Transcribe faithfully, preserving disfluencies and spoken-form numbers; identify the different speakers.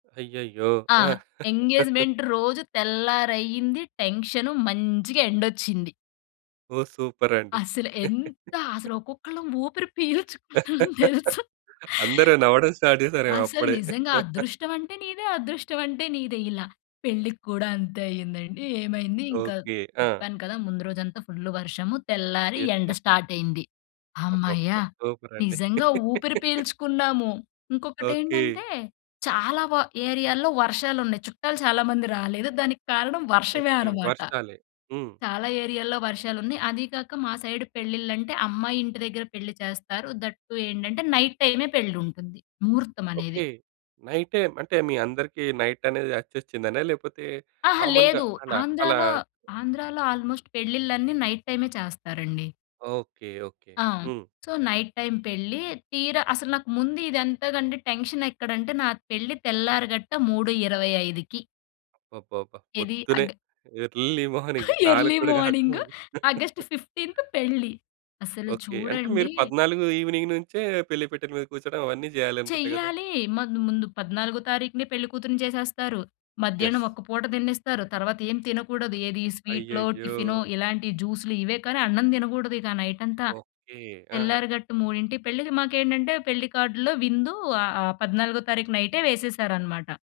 Speaker 1: అయ్యయ్యో!
Speaker 2: ఆ!
Speaker 1: ఆ!
Speaker 2: ఎంగేజ్మెంట్ రోజు తెల్లారయింది, టెన్షను, మంచిగా ఎండొచ్చింది.
Speaker 1: ఓహ్! సూపర్ అండి.
Speaker 2: అసలు ఎంత అసలు ఒక్కొక్కళ్ళం ఊపిరి పీల్చుకున్నాం తెలుసా.
Speaker 1: అందరు నవ్వడం స్టార్ట్ జేసారేమో
Speaker 2: అసలు
Speaker 1: అప్పుడే.
Speaker 2: నిజంగా "అదృష్టం అంటే నీదే అదృష్టం అంటే నీదే", ఇలా పెళ్ళికి కూడా అంతే అయిందండి. ఏమైంది ఇంకా
Speaker 1: ఓకె. ఆ!
Speaker 2: చెప్పాను కదా! ముందు రోజంతా ఫుల్లు వర్షము. తెల్లారి
Speaker 1: యెస్.
Speaker 2: ఎండ
Speaker 1: యెస్.
Speaker 2: స్టార్ట్ అయింది. హమ్మయ్య!
Speaker 1: అబ్బబ్బబ్బా! సూపర్ అండి.
Speaker 2: నిజంగా ఊపిరి పీల్చుకున్నాము.
Speaker 1: ఓకే.
Speaker 2: ఇంకొకటేంటంటే చాలా వ ఏరియాలో వర్షాలున్నాయి, చుట్టాలు చాలామంది రాలేదు, దానికి కారణం వర్షమే
Speaker 1: ఓకే.
Speaker 2: అనమాట.
Speaker 1: వర్షాలే హ్మ్.
Speaker 2: చాలా ఏరియాల్లో వర్షాలు ఉన్నాయి. అది కాక మా సైడు పెళ్ళిళ్ళంటే అమ్మాయి ఇంటి దగ్గర పెళ్లి చేస్తారు. దట్ టు ఏంటంటే నైట్ టైమే పెళ్లి ఉంటుంది ముహూర్తం అనేది.
Speaker 1: ఓకే. నైట్ అంటే మీ అందరికి నైట్ అనేది అచ్చొచ్చిందనా? లేకపోతే
Speaker 2: ఆహా!
Speaker 1: కామన్‌గా
Speaker 2: లేదు
Speaker 1: అలా అలా
Speaker 2: ఆంధ్రాలో ఆంధ్రాలో ఆల్మోస్ట్ పెళ్ళిళ్ళన్నీ నైట్ టైమే చేస్తారండి
Speaker 1: ఓకే. ఓకే.
Speaker 2: ఆ!
Speaker 1: హ్మ్.
Speaker 2: సో, నైట్ టైమ్ పెళ్లి తీరా అసలు నాకు ముందు ఇంతకంటే టెన్షన్ ఎక్కడంటే నా పెళ్లి తెల్లారి గట్ట మూడు ఇరవై ఐదుకి.
Speaker 1: అబ్బబ్బాబ్బా!
Speaker 2: ఏది
Speaker 1: పొద్దున్నే,
Speaker 2: అగ్
Speaker 1: ఎర్లీ మార్నింగ్ నాలుగు
Speaker 2: ఎర్లీ
Speaker 1: కూడా
Speaker 2: మార్నింగు
Speaker 1: కాకముందు.
Speaker 2: ఆగస్ట్ ఫిఫ్టీంత్ పెళ్లి. అసలు
Speaker 1: ఓకే. అంటే మీరు
Speaker 2: చూడండి
Speaker 1: పద్నాలుగు ఈవినింగ్ నుంచే పెళ్లి పీటల మీద కూర్చోడం అవన్నీ జేయాలనుకుంటా గదా!
Speaker 2: చెయ్యాలి. మాకు ముందు పద్నాలుగో తారీఖునే పెళ్ళికూతురుని చేసేస్తారు,
Speaker 1: యెస్.
Speaker 2: మధ్యాహ్నం ఒక పూట తిన్నిస్తారు, తర్వాత ఏం తినకూడదు. ఏది స్వీట్లో,
Speaker 1: అయ్యయ్యో!
Speaker 2: టిఫినో ఇలాంటి జ్యూసులు ఇవే కానీ అన్నం తినకూడదు. ఇక నైట్ అంతా,
Speaker 1: ఓకే. ఆ!
Speaker 2: తెల్లారి గట్టు మూడింటికి పెళ్ళి. మాకేంటంటే పెళ్లి కార్డులో విందు ఆహ్, పద్నాలుగో తారీఖు నైటే వేసేసారనమాట.